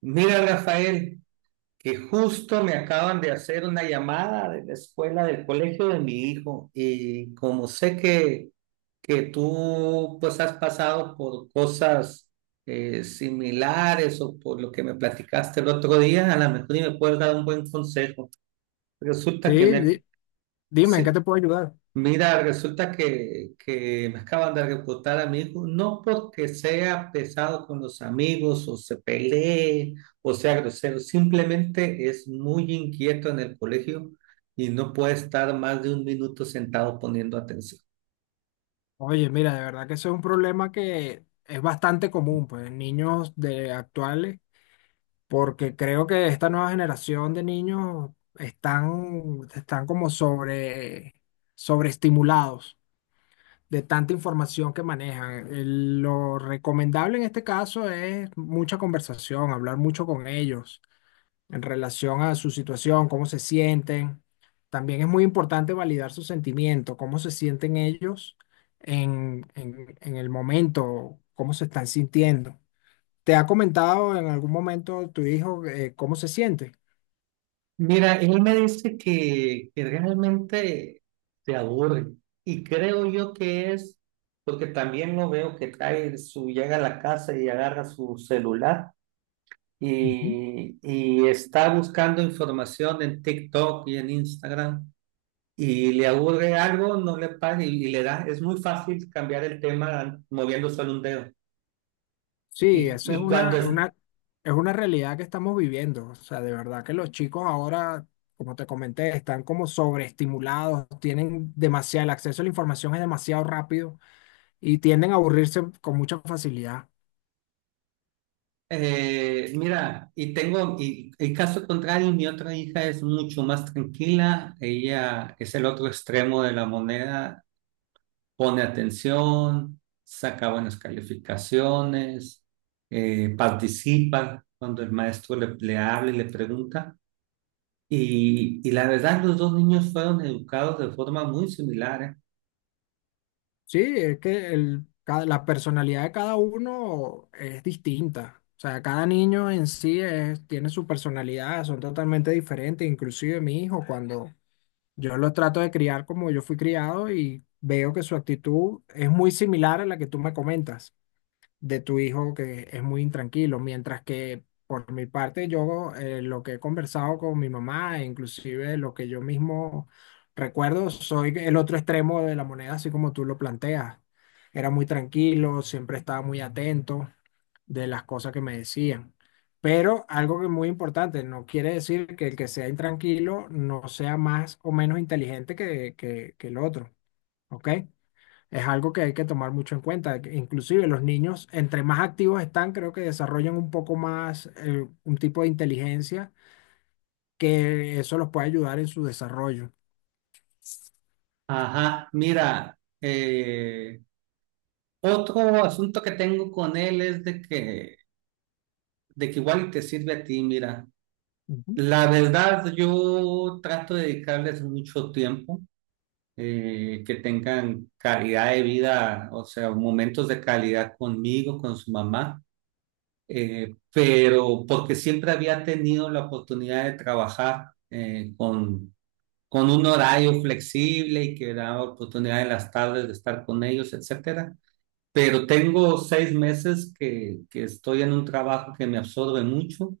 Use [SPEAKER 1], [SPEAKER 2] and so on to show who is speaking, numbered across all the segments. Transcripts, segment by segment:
[SPEAKER 1] Mira, Rafael, que justo me acaban de hacer una llamada de la escuela del colegio de mi hijo y como sé que tú pues has pasado por cosas similares o por lo que me platicaste el otro día, a lo mejor y me puedes dar un buen consejo.
[SPEAKER 2] Sí,
[SPEAKER 1] Resulta que me,
[SPEAKER 2] di- dime, ¿en qué te puedo ayudar?
[SPEAKER 1] mira, resulta que me acaban de reportar amigos, no porque sea pesado con los amigos o se pelee o sea grosero, simplemente es muy inquieto en el colegio y no puede estar más de un minuto sentado poniendo atención.
[SPEAKER 2] Oye, mira, de verdad que ese es un problema que es bastante común, pues, en niños de actuales, porque creo que esta nueva generación de niños están como sobreestimulados de tanta información que manejan. Lo recomendable en este caso es mucha conversación, hablar mucho con ellos en relación a su situación, cómo se sienten. También es muy importante validar sus sentimientos, cómo se sienten ellos en el momento, cómo se están sintiendo. ¿Te ha comentado en algún momento tu hijo, cómo se siente?
[SPEAKER 1] Mira, él me dice que realmente se aburre y creo yo que es porque también lo veo que trae su, llega a la casa y agarra su celular
[SPEAKER 2] Ujú.
[SPEAKER 1] y está buscando información en TikTok y en Instagram y le aburre algo, no le paga y le da. Es muy fácil cambiar el tema moviendo solo un dedo.
[SPEAKER 2] Sí,
[SPEAKER 1] Y,
[SPEAKER 2] eso es
[SPEAKER 1] y cuando es,
[SPEAKER 2] es una realidad que estamos viviendo. O sea, de verdad que los chicos ahora, como te comenté, están como sobreestimulados, tienen demasiado, el acceso a la información es demasiado rápido y tienden a aburrirse con mucha facilidad.
[SPEAKER 1] Mira, y el caso contrario, mi otra hija es mucho más tranquila, ella es el otro extremo de la moneda, pone atención, saca buenas calificaciones, participa cuando el maestro le habla y le pregunta. Y la verdad, los dos niños fueron educados de forma muy similar, ¿eh?
[SPEAKER 2] Sí, es que el, la personalidad de cada uno es distinta. O sea, cada niño en sí tiene su personalidad, son totalmente diferentes. Inclusive mi hijo, cuando yo lo trato de criar como yo fui criado y veo que su actitud es muy similar a la que tú me comentas de tu hijo que es muy intranquilo, mientras que por mi parte yo, lo que he conversado con mi mamá, e inclusive lo que yo mismo recuerdo, soy el otro extremo de la moneda, así como tú lo planteas. Era muy tranquilo, siempre estaba muy atento de las cosas que me decían. Pero algo que es muy importante, no quiere decir que el que sea intranquilo no sea más o menos inteligente que el otro, ¿ok? Es algo que hay que tomar mucho en cuenta. Que Inclusive los niños, entre más activos están, creo que desarrollan un poco más, un tipo de inteligencia que eso los puede ayudar en su desarrollo.
[SPEAKER 1] Ajá, mira, otro asunto que tengo con él es de que igual te sirve a ti, mira.
[SPEAKER 2] Ujú.
[SPEAKER 1] La verdad, yo trato de dedicarles mucho tiempo que tengan calidad de vida, o sea, momentos de calidad conmigo, con su mamá, pero porque siempre había tenido la oportunidad de trabajar con un horario flexible y que daba oportunidad en las tardes de estar con ellos, etcétera. Pero tengo seis meses que estoy en un trabajo que me absorbe mucho.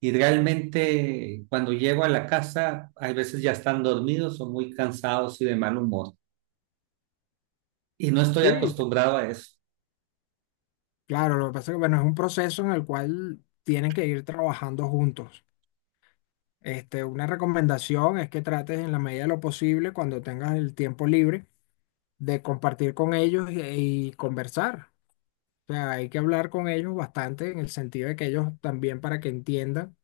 [SPEAKER 1] Y realmente cuando llego a la casa, a veces ya están dormidos o muy cansados y de mal humor, y no estoy
[SPEAKER 2] Sí,
[SPEAKER 1] acostumbrado a eso.
[SPEAKER 2] claro, lo que pasa es que, bueno, es un proceso en el cual tienen que ir trabajando juntos. Este, una recomendación es que trates en la medida de lo posible, cuando tengas el tiempo libre, de compartir con ellos y conversar. O sea, hay que hablar con ellos bastante en el sentido de que ellos también, para que entiendan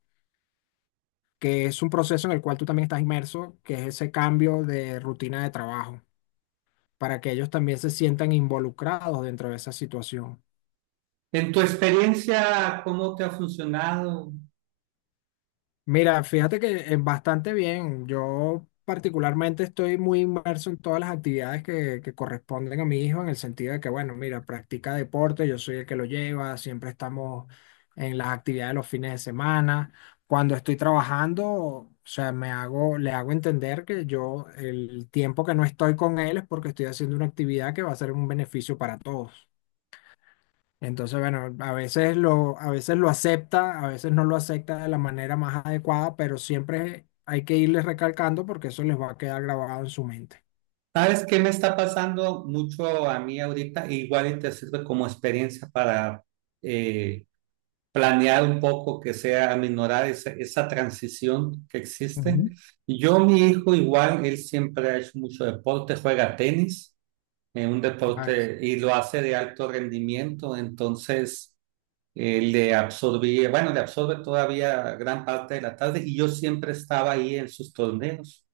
[SPEAKER 2] que es un proceso en el cual tú también estás inmerso, que es ese cambio de rutina de trabajo, para que ellos también se sientan involucrados dentro de esa situación.
[SPEAKER 1] En tu experiencia, ¿cómo te ha funcionado?
[SPEAKER 2] Mira, fíjate que es bastante bien. Yo particularmente estoy muy inmerso en todas las actividades que corresponden a mi hijo, en el sentido de que, bueno, mira, practica deporte, yo soy el que lo lleva, siempre estamos en las actividades de los fines de semana. Cuando estoy trabajando, o sea, le hago entender que yo el tiempo que no estoy con él es porque estoy haciendo una actividad que va a ser un beneficio para todos. Entonces, bueno, a veces lo acepta, a veces no lo acepta de la manera más adecuada, pero siempre hay que irles recalcando porque eso les va a quedar grabado en su mente.
[SPEAKER 1] ¿Sabes qué me está pasando mucho a mí ahorita? Igual y te sirve como experiencia para eh, planear un poco que sea aminorar esa transición que existe.
[SPEAKER 2] Ujú.
[SPEAKER 1] Yo, mi hijo, igual, él siempre ha hecho mucho deporte, juega tenis, en un
[SPEAKER 2] Alex.
[SPEAKER 1] deporte y lo hace de alto rendimiento, entonces le absorbía, bueno, le absorbe todavía gran parte de la tarde y yo siempre estaba ahí en sus torneos.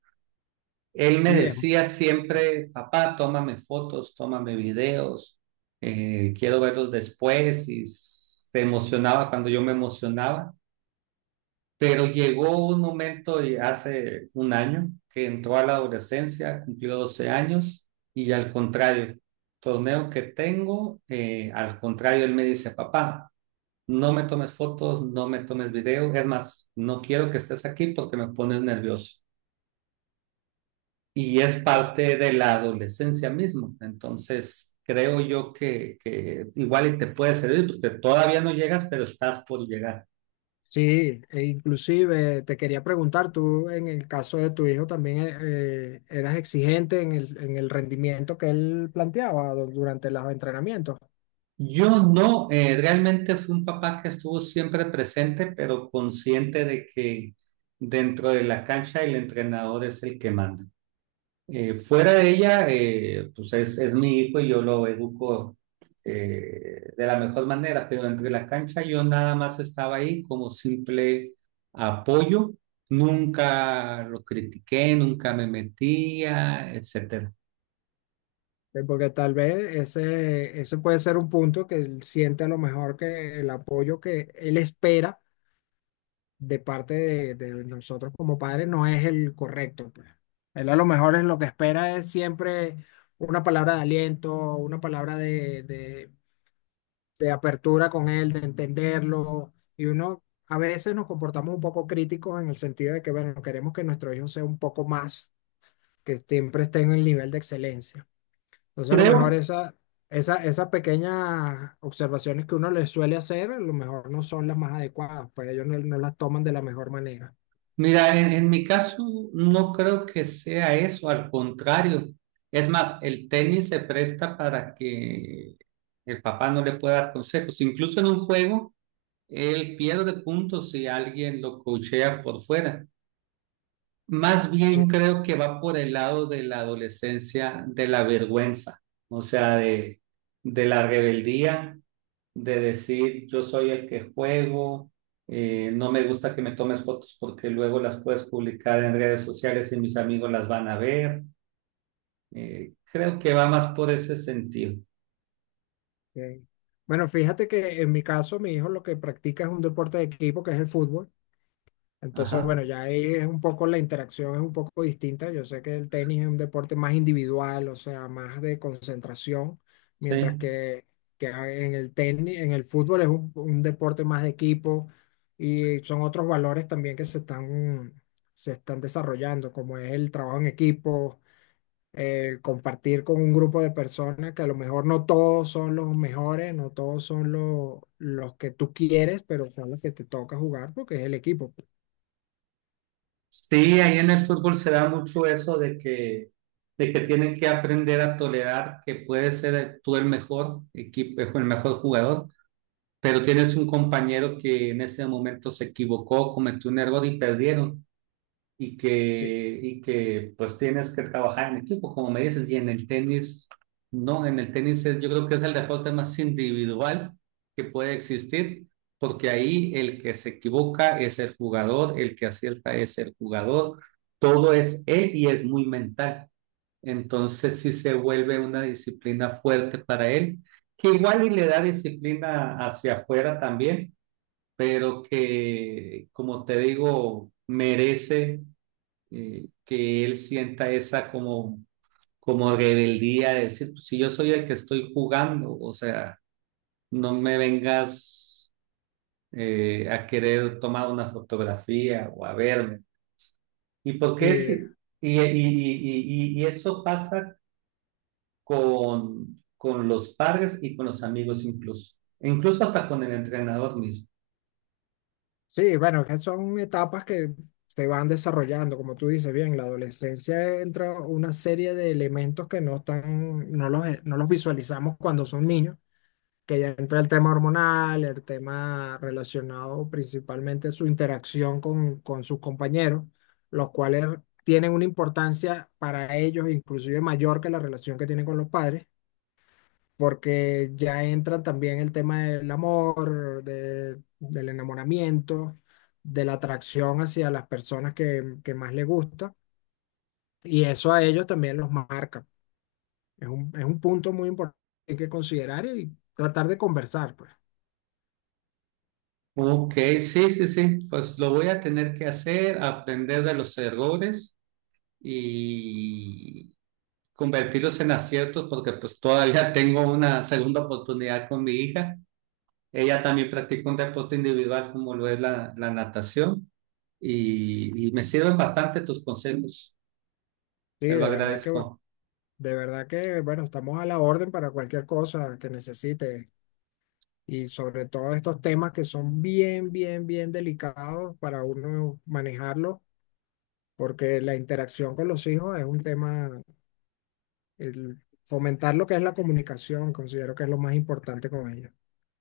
[SPEAKER 1] Él me
[SPEAKER 2] Sí, es-
[SPEAKER 1] decía siempre: papá, tómame fotos, tómame videos, quiero verlos después, y se emocionaba cuando yo me emocionaba, pero llegó un momento, y hace un año que entró a la adolescencia, cumplió 12 años y, al contrario, torneo que tengo, al contrario, él me dice: papá, no me tomes fotos, no me tomes video. Es más, no quiero que estés aquí porque me pones nervioso. Y es
[SPEAKER 2] es-
[SPEAKER 1] parte de la adolescencia mismo. Entonces, creo yo que igual y te puede servir porque todavía no llegas, pero estás por llegar.
[SPEAKER 2] sí, e inclusive te quería preguntar, tú en el caso de tu hijo también, ¿eras exigente en en el rendimiento que él planteaba durante los entrenamientos?
[SPEAKER 1] Yo no, realmente fui un papá que estuvo siempre presente, pero consciente de que dentro de la cancha el entrenador es el que manda. Fuera de ella, es mi hijo y yo lo educo de la mejor manera, pero entre la cancha yo nada más estaba ahí como simple apoyo, nunca lo critiqué, nunca me metía, etcétera.
[SPEAKER 2] Porque tal vez ese puede ser un punto que él siente a lo mejor, que el apoyo que él espera de parte de nosotros como padres no es el correcto, pues. Él a lo mejor, es lo que espera es siempre una palabra de aliento, una palabra de apertura con él, de entenderlo. Y uno a veces nos comportamos un poco críticos en el sentido de que, bueno, queremos que nuestro hijo sea un poco más, que siempre esté en el nivel de excelencia. Entonces, a lo mejor
[SPEAKER 1] Creo,
[SPEAKER 2] esas pequeñas observaciones que uno le suele hacer, a lo mejor no son las más adecuadas, pues ellos no, no las toman de la mejor manera.
[SPEAKER 1] mira, en mi caso no creo que sea eso, al contrario. Es más, el tenis se presta para que el papá no le pueda dar consejos, incluso en un juego. Él pierde puntos si alguien lo coachea por fuera. Más bien
[SPEAKER 2] Sí.
[SPEAKER 1] creo que va por el lado de la adolescencia, de la vergüenza, o sea, de, de la rebeldía, de decir yo soy el que juego, no me gusta que me tomes fotos porque luego las puedes publicar en redes sociales y mis amigos las van a ver. Creo que va más por ese sentido.
[SPEAKER 2] Ok. Bueno, fíjate que en mi caso, mi hijo lo que practica es un deporte de equipo, que es el fútbol. Entonces,
[SPEAKER 1] Ajá,
[SPEAKER 2] bueno, ya ahí es un poco, la interacción es un poco distinta. Yo sé que el tenis es un deporte más individual, o sea, más de concentración, mientras
[SPEAKER 1] sí.
[SPEAKER 2] que en el tenis, en el fútbol es un deporte más de equipo y son otros valores también se están desarrollando, como es el trabajo en equipo, el compartir con un grupo de personas que a lo mejor no todos son los mejores, no todos son los que tú quieres, pero son los que te toca jugar porque es el equipo, pues.
[SPEAKER 1] Sí, ahí en el fútbol se da mucho eso de que tienen que aprender a tolerar que puedes ser el- tú el mejor equipo, el mejor jugador, pero tienes un compañero que en ese momento se equivocó, cometió un error y perdieron y
[SPEAKER 2] Sí,
[SPEAKER 1] que, y que pues tienes que trabajar en equipo, como me dices, y en el tenis, no, en el tenis es- yo creo que es el deporte más individual que puede existir, porque ahí el que se equivoca es el jugador, el que acierta es el jugador, todo es él y es muy mental. Entonces sí se vuelve una disciplina fuerte para él, que igual y le da disciplina hacia afuera también, pero que, como te digo, merece que él sienta esa como, como rebeldía de decir, pues, si yo soy el que estoy jugando, o sea, no me vengas a querer tomar una fotografía o a verme. ¿Y por qué
[SPEAKER 2] sí,
[SPEAKER 1] sí? Y eso pasa con los padres y con los amigos incluso, e incluso hasta con el entrenador mismo.
[SPEAKER 2] sí, bueno, que son etapas que se van desarrollando, como tú dices bien. La adolescencia, entra una serie de elementos que no están, no los, no los visualizamos cuando son niños, que ya entra el tema hormonal, el tema relacionado principalmente a su interacción con sus compañeros, los cuales tienen una importancia para ellos inclusive mayor que la relación que tienen con los padres, porque ya entran también el tema del amor, del enamoramiento, de la atracción hacia las personas que más les gusta, y eso a ellos también los marca. Es un punto muy importante que hay que considerar y tratar de conversar, pues.
[SPEAKER 1] Ok, sí, pues lo voy a tener que hacer, aprender de los errores y convertirlos en aciertos porque pues todavía tengo una segunda oportunidad con mi hija. Ella también practica un deporte individual como lo es la natación y me sirven bastante tus consejos,
[SPEAKER 2] Sí,
[SPEAKER 1] te lo
[SPEAKER 2] de verdad que
[SPEAKER 1] agradezco.
[SPEAKER 2] De verdad que, bueno, estamos a la orden para cualquier cosa que necesite, y sobre todo estos temas que son bien delicados para uno manejarlo, porque la interacción con los hijos es un tema. El fomentar lo que es la comunicación, considero que es lo más importante con ellos.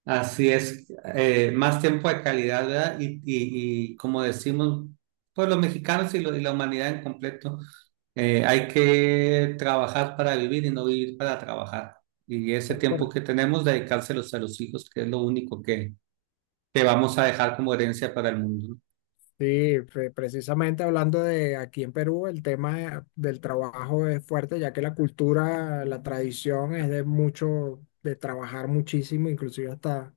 [SPEAKER 1] Así es, más tiempo de calidad, ¿verdad? Y como decimos, pues los mexicanos y, lo- y la humanidad en completo, hay que trabajar para vivir y no vivir para trabajar. Y ese
[SPEAKER 2] Es
[SPEAKER 1] tiempo
[SPEAKER 2] correcto.
[SPEAKER 1] que tenemos, dedicárselos a los hijos, que es lo único que vamos a dejar como herencia para el mundo.
[SPEAKER 2] Sí, precisamente hablando de aquí en Perú, el tema, del trabajo es fuerte, ya que la cultura, la tradición es de mucho, de trabajar muchísimo, inclusive hasta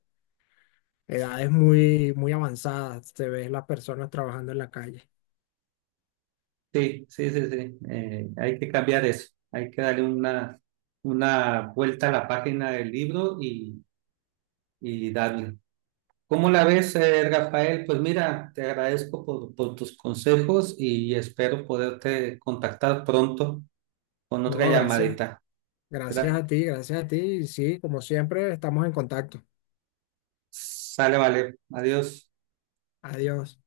[SPEAKER 2] edades muy avanzadas, te ves las personas trabajando en la calle.
[SPEAKER 1] Sí. Hay que cambiar eso. Hay que darle una vuelta a la página del libro y darle. ¿Cómo la ves, Rafael? Pues mira, te agradezco por tus consejos y espero poderte contactar pronto con
[SPEAKER 2] No,
[SPEAKER 1] otra
[SPEAKER 2] gracias,
[SPEAKER 1] llamadita. Gra-
[SPEAKER 2] gracias a ti. Sí, como siempre, estamos en contacto.
[SPEAKER 1] Sale, vale. Adiós.
[SPEAKER 2] Adiós.